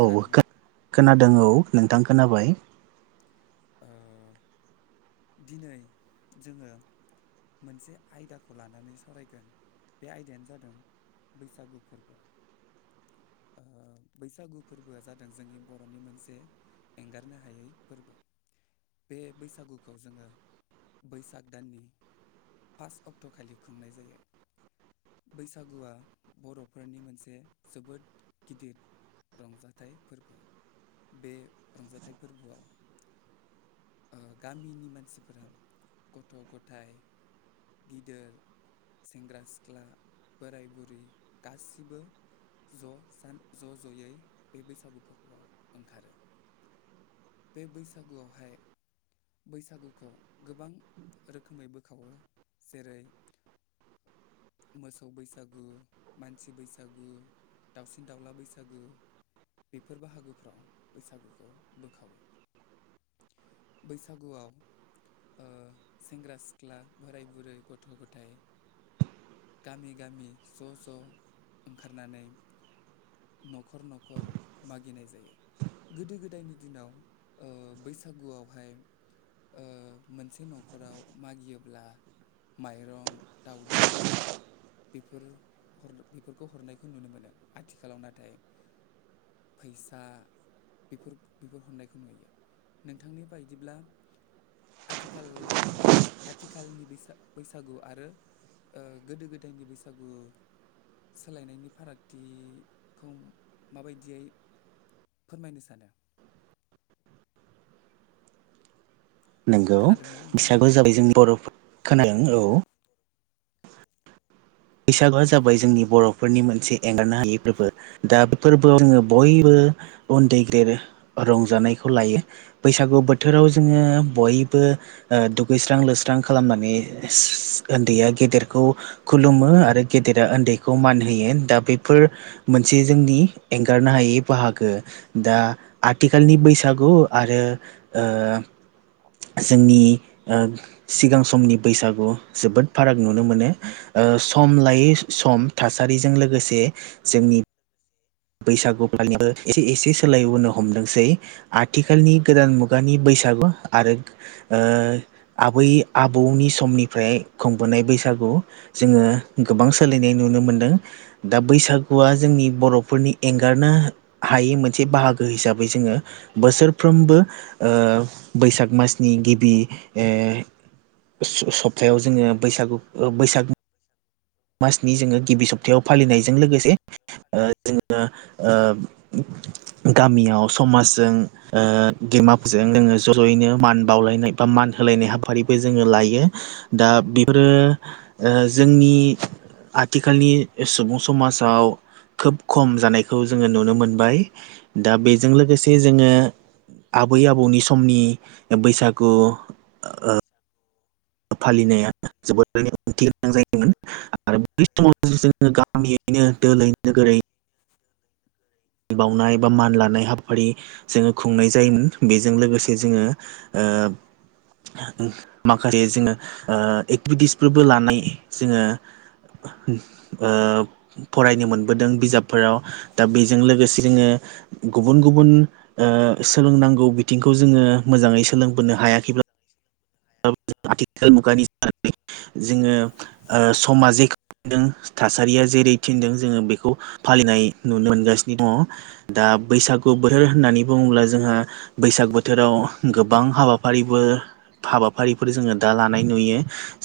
औ खोनादों औ नोंथां खोनाबाय ओ दिनै जोंङो मोनसे आयदाखौ लानानै सावरायगोन बे आयदायानो जादों बैसागु फोरबो ओ बैसागु फोरबोआ जादों जोंनि बर'नि मोनसे एंगारनो हायै फोरबो बे बैसागु खौ जोंङो बैसाग दाननि फास अक्ट खालि खुंनाय जायो। बैसागुआ बर'फोरनि मोनसे जोबोद गिदिर रंजाथाइ फोरबो बे रंजाथाइ फोरबोआव गामिनि मानसिफोरा गथ' गथायाइ गिदिर सेंग्रा सिख्ला बोराय बुरै गासिबो ज' सान ज' ज'यै बे बैसागु फोरबोआव ओंखारो बे बैसागुआवहाय बैसागुखौ गोबां रोखोमै बोखावो जेरै मोसौ बैसागो मानसि बैसागो दाउसिन दाउला बैसागु बेफोर बाहागोफ्राव बैसागुखौ बोखावो [inaudible] बैसागुआव ओ सेंग्रा सिख्ला बोराय बुरै गथ' गथाय गामि गामि ज' ज' ओंखारनानै न'खर न'खर मागिनाय जायो गोदो गोदायनि दिनाव ओ बैसागुआवहाय ओ- मोनसे न'खराव मागियोब्ला। माइरं दाावदै बे बेफोरखौ हरनायखौ नुनो मोनो आथिखालाव नाथाय। फैसा बेफोर बेफोर हनाय नुयो नोंथांनि बायदिब्ला आथिखाल आथिखालनि बैसागु आरो। ओ- गोदो गोदायनि बैसागु सोलायनायनि फारागथिखौ माबायदियै। फोरमायनो सानो। नंगौ खोनादोंना नोंथाङा? बिसागो जाबाय जोंनि बर' खोनादों औ [unintelligible] बैसागुआ जाबाय जोंनि बर'फोरनि मोनसे एंगारनो हायि फोरबो दा बे फोरबोआव आङो बयबो। उन्दै गेेर रंजानायखौ लायो बैसागु बोथोराव जोङो बयबो। ओ- दुगैसां लस्रां खालामनानै उन्दैया गेदेरखौ खुलुमो। आरो गेदेरा उन्दैखौ मान होयो दा बेफोर मोनसे जोंनि एंगारनो हायै बाहाग दा आथिखालनि बैसागु आरो ओ- जोंनि ओ- सिगां समनि बैसागु जोबोद फाराग नुनो मोनो ओ- सम लायै सम थासारिजों लोगोसे जोंनि बैसागु फालि एसे एसे सोलायबोनो हमदोंसै आथिखालनि गोदान मुगानि। बैसागु आरो ओ- आबै आबौनि समनिफ्राय खुंबोनाय बैसागु जोङो गोबां सोलायनाय नुनो मोनदों दा बैसागुआ। जोंनि बर'फोरनि एंगारनो हायै मोनसे बाहागो हिसाबै जोङो बोसोरफ्रोमबो। आ माजनि गिबि ओ- सप्तायाव जोङो बैसागु बैसाग। मासनि जोङो गिबि सप्तायाव फालिनायजों लोगोसे ओ- जोङो ओ- गामियाव समाजजों। ओ- गेमाफोरजों जोङो ज' ज'यैनो मान बावलायनाय बा मान होलायनाय हाफारिबो जोङो लायो। [unintelligible] दा बेफोरो ओ- जोंनि आथिखालनि सुबुं समाजाव। खोब खम जानायखौ जोङो नुनो मोनबाय दा बेजों लोगोसे जोङो। आबै आबौनि समनि बैसागु ओ- फालिनाया जोबोरैनो ओंथि गोनां जायोमोन आरो बे समाव गामि [unintelligible] नो दोलै नोगोरै। बावनाय बा मान लानाय। हाबाफारि जोङो खुंनाय जायोमोन बेजों लोगोसे जोङो ओ- माखासे जोङो ओ- एक्टिभिटिसफोरबो लानाय जोङो ओ फरायनो मोनबोदों बिजाबफोराव दा बे लोगोसे जोङो गुबुन गुबुन ओ सोलोंनांगौ बिथिंखौ जोङो मोजाङै सो लोंबोनो हायाखैब्ला। औ आथिखाल मुगानि जोङो समा जे थासारिया जे जेरै थिनदों जोङो बेखौ फालिनाय नुनो मोनगासिनो दङ' दा बैसागु बोथोर होननानै। नै बुङोब्ला जोंहा बैसाग बोथोराव गोबां हाबाफारिबो। हाबाफारिफोर जोङो दा लानाय नुयो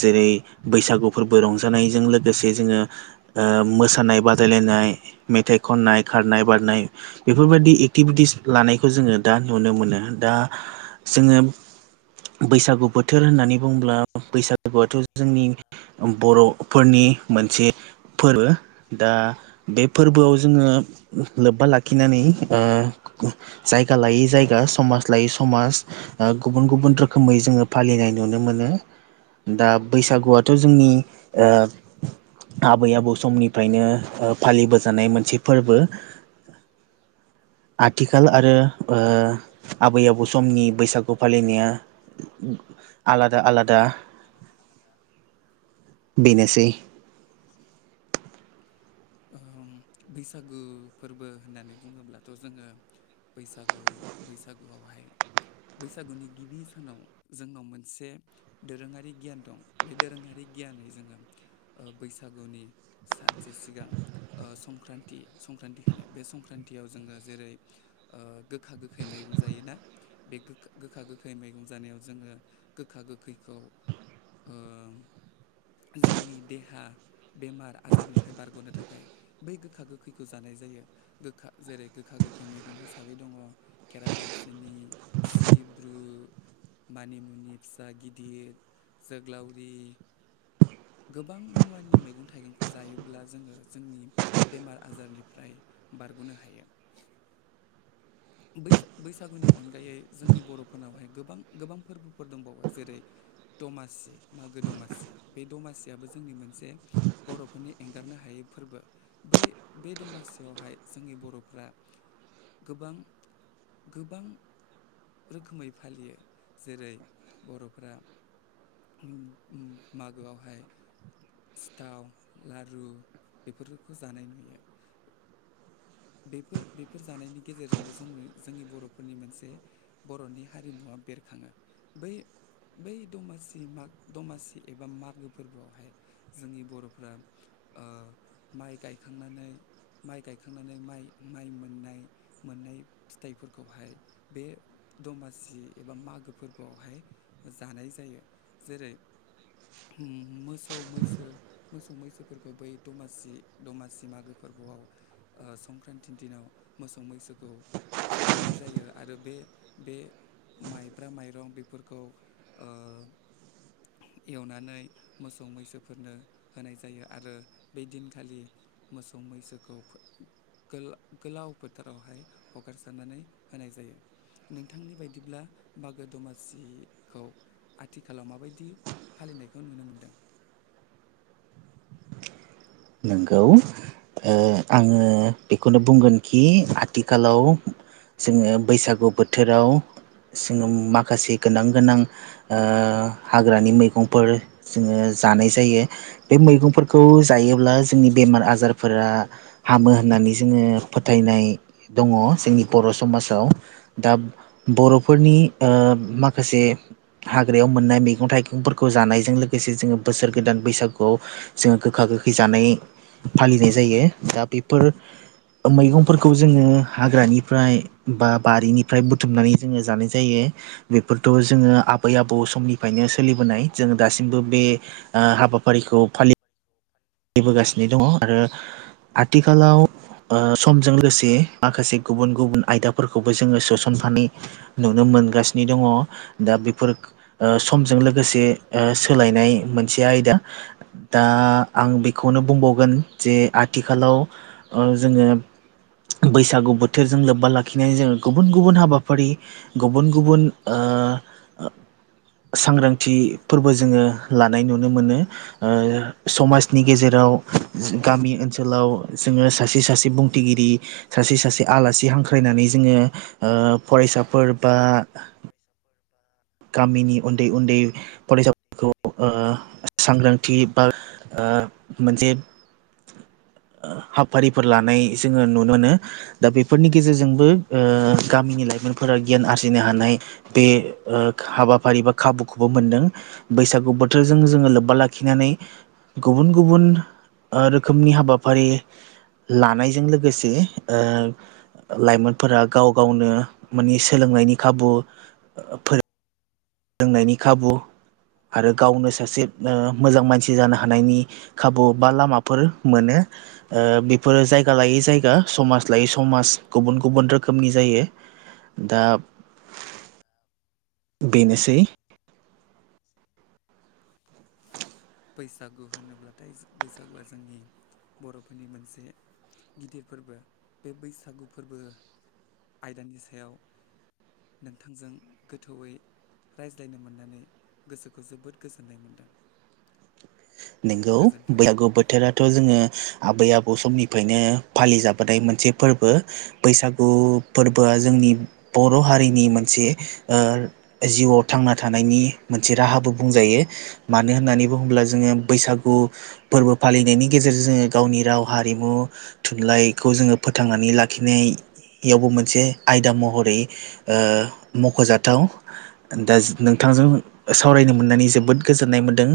जेरै बैसागुफोरबो रंजानायजों लोगोसे जोङो। ओ मोसानाय बादायलायनाय मेथाइ खननाय खारनाय बारनाय बेफोरबायदि। दि एक्टिभिटिस लानायखौ जोङो दा नुनो मोनो दा जोङो। बैसागु बोथोर होननानै बुङोब्ला बैसागुआथ' जोंनि बर'फोरनि। मोनसे फोरबो दा बे फोरबोआव जोङो लोब्बा लाखिनानै ओ जायगा लायै जायगा समाज लायै समाज ओ गुबुन गुबुन रोखोम खोमै जोङो फालिनाय नुनो मोनो। दा बैसागुआथ' जोंनि ओ आबै आबौ समनिफ्रायनो ओ फालिबोजानाय मोनसे फोरबो आथिखाल आ रो ओ आबै आबौ समनि बैसागु फालिनाया आलादा आलादा बेनोसै ओम बैसागु फोरबो होननानै बुङोब्लाथ' जोङो बैसागु बैसागुआवहाय बैसागुनि गिबि सानाव जोंनाव मोनसे दोरोङारि गियान दं बे दोरोङारि गियानै जोङो ओ बैसागुनि सानसे सिगां संक्रान्ति सं संक्रान्ति होनो बे संक्रान्तियाव जोङो जेरै ओ गोखा गोखै मैगं जायोना बे गो-गोखा गोखै मैगं जानायाव जोङो गोखा गोखैखौ ओ [inaudible] जोंनि देहा बेमार आजारनिफ्राय बारग'नो थाखाय बै गोखा गोखैखौ जानाय जायो गोखा जेरै गोखा गोखै मैगं हिसाबै दङ केरा दाबसिनि सिब्रु मानिमुनि फिसा गिदिर जोग्लावरि गोबां मुवानि मैगं थाइगंखौ जायोब्ला जोङो जोंनि बेमार आजारनिफ्राय बारग'नो हायो। [inaudible] बैस-बैसागुनि अनगायै जोंनि बर'फोरनावहाय गोबां गोबां फोरबोफोर दंबावो जेरै दमासि मागो दमासि बे दमासियाबो जोंनि मोनसे बर'फोरनि एंगारनो हा यै फोरबो बै बे दमासियावहाय जोंनि बर'फ्रा गोबां गोबां रोखोमै फालियो जेरै बर'फोरा मागोआवहाय सिथाव लारु बेफोरखौ जानाय नुयो। बेफोर बेफोर जानायनि गेजेरजोंबो जों जोंनि बर'फोरनि मोनसे बर'नि हारिमुवा बेरखाङो बै बै दमासि माग दमासि एबा मागो फोरबोआवहाय जोंनि बर'फ्रा ओ माइ गायखांनानै माइ गायखां नै माइ माइ मोननाय मोननाय फिथाइफोरखौहाय बे दमासि एबा मागो फोरबोआवहाय जानाय जायो जेरै मोसौ मैसो मोसौ मैसोफोरखौ बै दमासि दमासि मागोफो आव ओ संक्रान्ति दिनाव मोसौ मैसोखौ थुखैनाय जायो आरो बे बे माइब्रा माइरं बेफोरखौ ओ एवनानै मोसौ मैसोफोरनो होनाय जायो आरो बे दिनखालि मोसौ मैसोखौ गोला गोलाव फोथारावहाय हगारसारनानै होनाय जायो। नोंथांनि बायदिब्ला मागो दमासिखौ आथिखालाव माबायदि फालिनायखौ नुनो मोनदों। [unintelligible] नोंगौ ओ आङो बेखौनो बुंगोनखि आथिखालाव जोङो बैसागु बोथोराव जोङो माखासे गोनां गोनां ओ हाग्रानि मैगंफोर जोङो जानाय जायो बे मैगंफोरखौ जायो ब्ला जोंनि बेमार आजारफोरा हामो होननानै जोङो फोथायनाय दङ जों बर' समाजाव दा बर'फोरनि ओ माखासे हाग्रा बेयाव मोननाय मैगं थाइगंफोरखौ जानायजों लोगोसे जोङो बोसोर गोदान बैसागुआव जोङो गोखा गोखै जानाय फालिनाय जायो दा बेफोर मैगंफोरखौ जोङो हाग्रानिफ्राय बा बारिनिफ्राय बुथुमनानै जोङो जानाय जायो। बेफोरखौ जोङो आबै आबौ समनिफ्रायनो सोलिबोनाय जों दासिमबो बे ओ हाबाफारिखौ फालिबोगासिनो दङ आरो आथिखालाव ओ समजों लोगोसे माखासे गुबुन गुबुन आयदाफोरखौबो जोङो सोसन फानि नुनो मोनगासिनो दङ दा बेफोर समजों लोगोसे ओ सोलायनाय मोनसे आयदा दा आं बेखौनो बुंबावगोन जे आथिखालाव ओ जोङो, बैसागु बोथोरजों लोब्बा लाखिनानै जोङो गुबुन गुबुन हाबाफारि गुबुन गुबुन ओ ओ, सांग्रांथि फोरबो जोङो लानाय नुनो मोनो, ओ सप नि गेजेराव जि गामि ओनसोलाव, जोङो सासे सासे बुंथिगिरि सासे सासे आलासि हांख्रायनानै जोङो ओ फरायसाफोर बा, फरायसाफोर गामिनि उन्दै उन्दै फरायसाफोरखौ ओ सांग्रांथि बा ओ मोनसे ओ हाबाफारिफोर लानाय जोङो नुनो मोनो दा बेफोरनि गेजेरजोंबो ओ गामिनि लाइ लाइमोनफोरा गियान आरजिनो हानाय बे ओ हाबाफारि बा खाबुखौबो मोनदों बैसागु बोथोरजों जोङो लोब्बा लाखिनानै गुबुन गुबुन ओ रोखोमनि हाबाफारि लानायजों लोगोसे ओ लाइमोनफोरा गाव गावनो मानि सोलोंनायनि खाबु ओ फोरों रोंनायनि खाबु आरो गावनो सासे ओ मोजां मानसि जानो हानायनि खाबु बा लामाफोर मोनो। ओ बेफोरो जायगा लायै जायगा समाज लायै समाज गुबुन गुबुन रोखोमनि जायो। दा बेनोसै। बैसागु होनोब्लाथाय जों बैसागुआ जोंनि बर'फोरनि मोनसे गिदिर फोरबो बे बैसागु फोरबो आयदानि सायाव नोंथांजों गोथौयै, रायज्लायनो मोननानै गोसोखौ जोबोद गोजोननाय मोनदों। नोंगौ गोजोन्थों बैसागु बोथोराथ' जोङो आबै आबौ समनिफायनो फालिजाबोनाय मोनसे फोरबो। बैसागु फोरबोआ जों नि बर' हारिनि मोनसे ओ जिउआव थांना थानायनि मोनसे राहाबो बुंजायो। मानो होननानै बुङोब्ला जोङो बैसागु फोरबो फालिनायनि गेजेरजों जोङो गावनि राव, हारिमु, थुनलाइखौ जोङो, फोथांनानै लाखिनाय एयावबो मोनसे आयदा महरै ओ मख'जाथाव दा [unintelligible] नोंथांजों सावरायनो मोननानै जोबोद गोजोननाय मोन्दों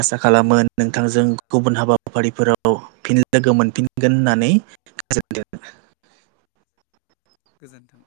आसा खालामो नोंथांजों गुबुन हाबाफारिफोराव फिन लोगो मोनफिनगोन होननानै दे। गोजोन्थों।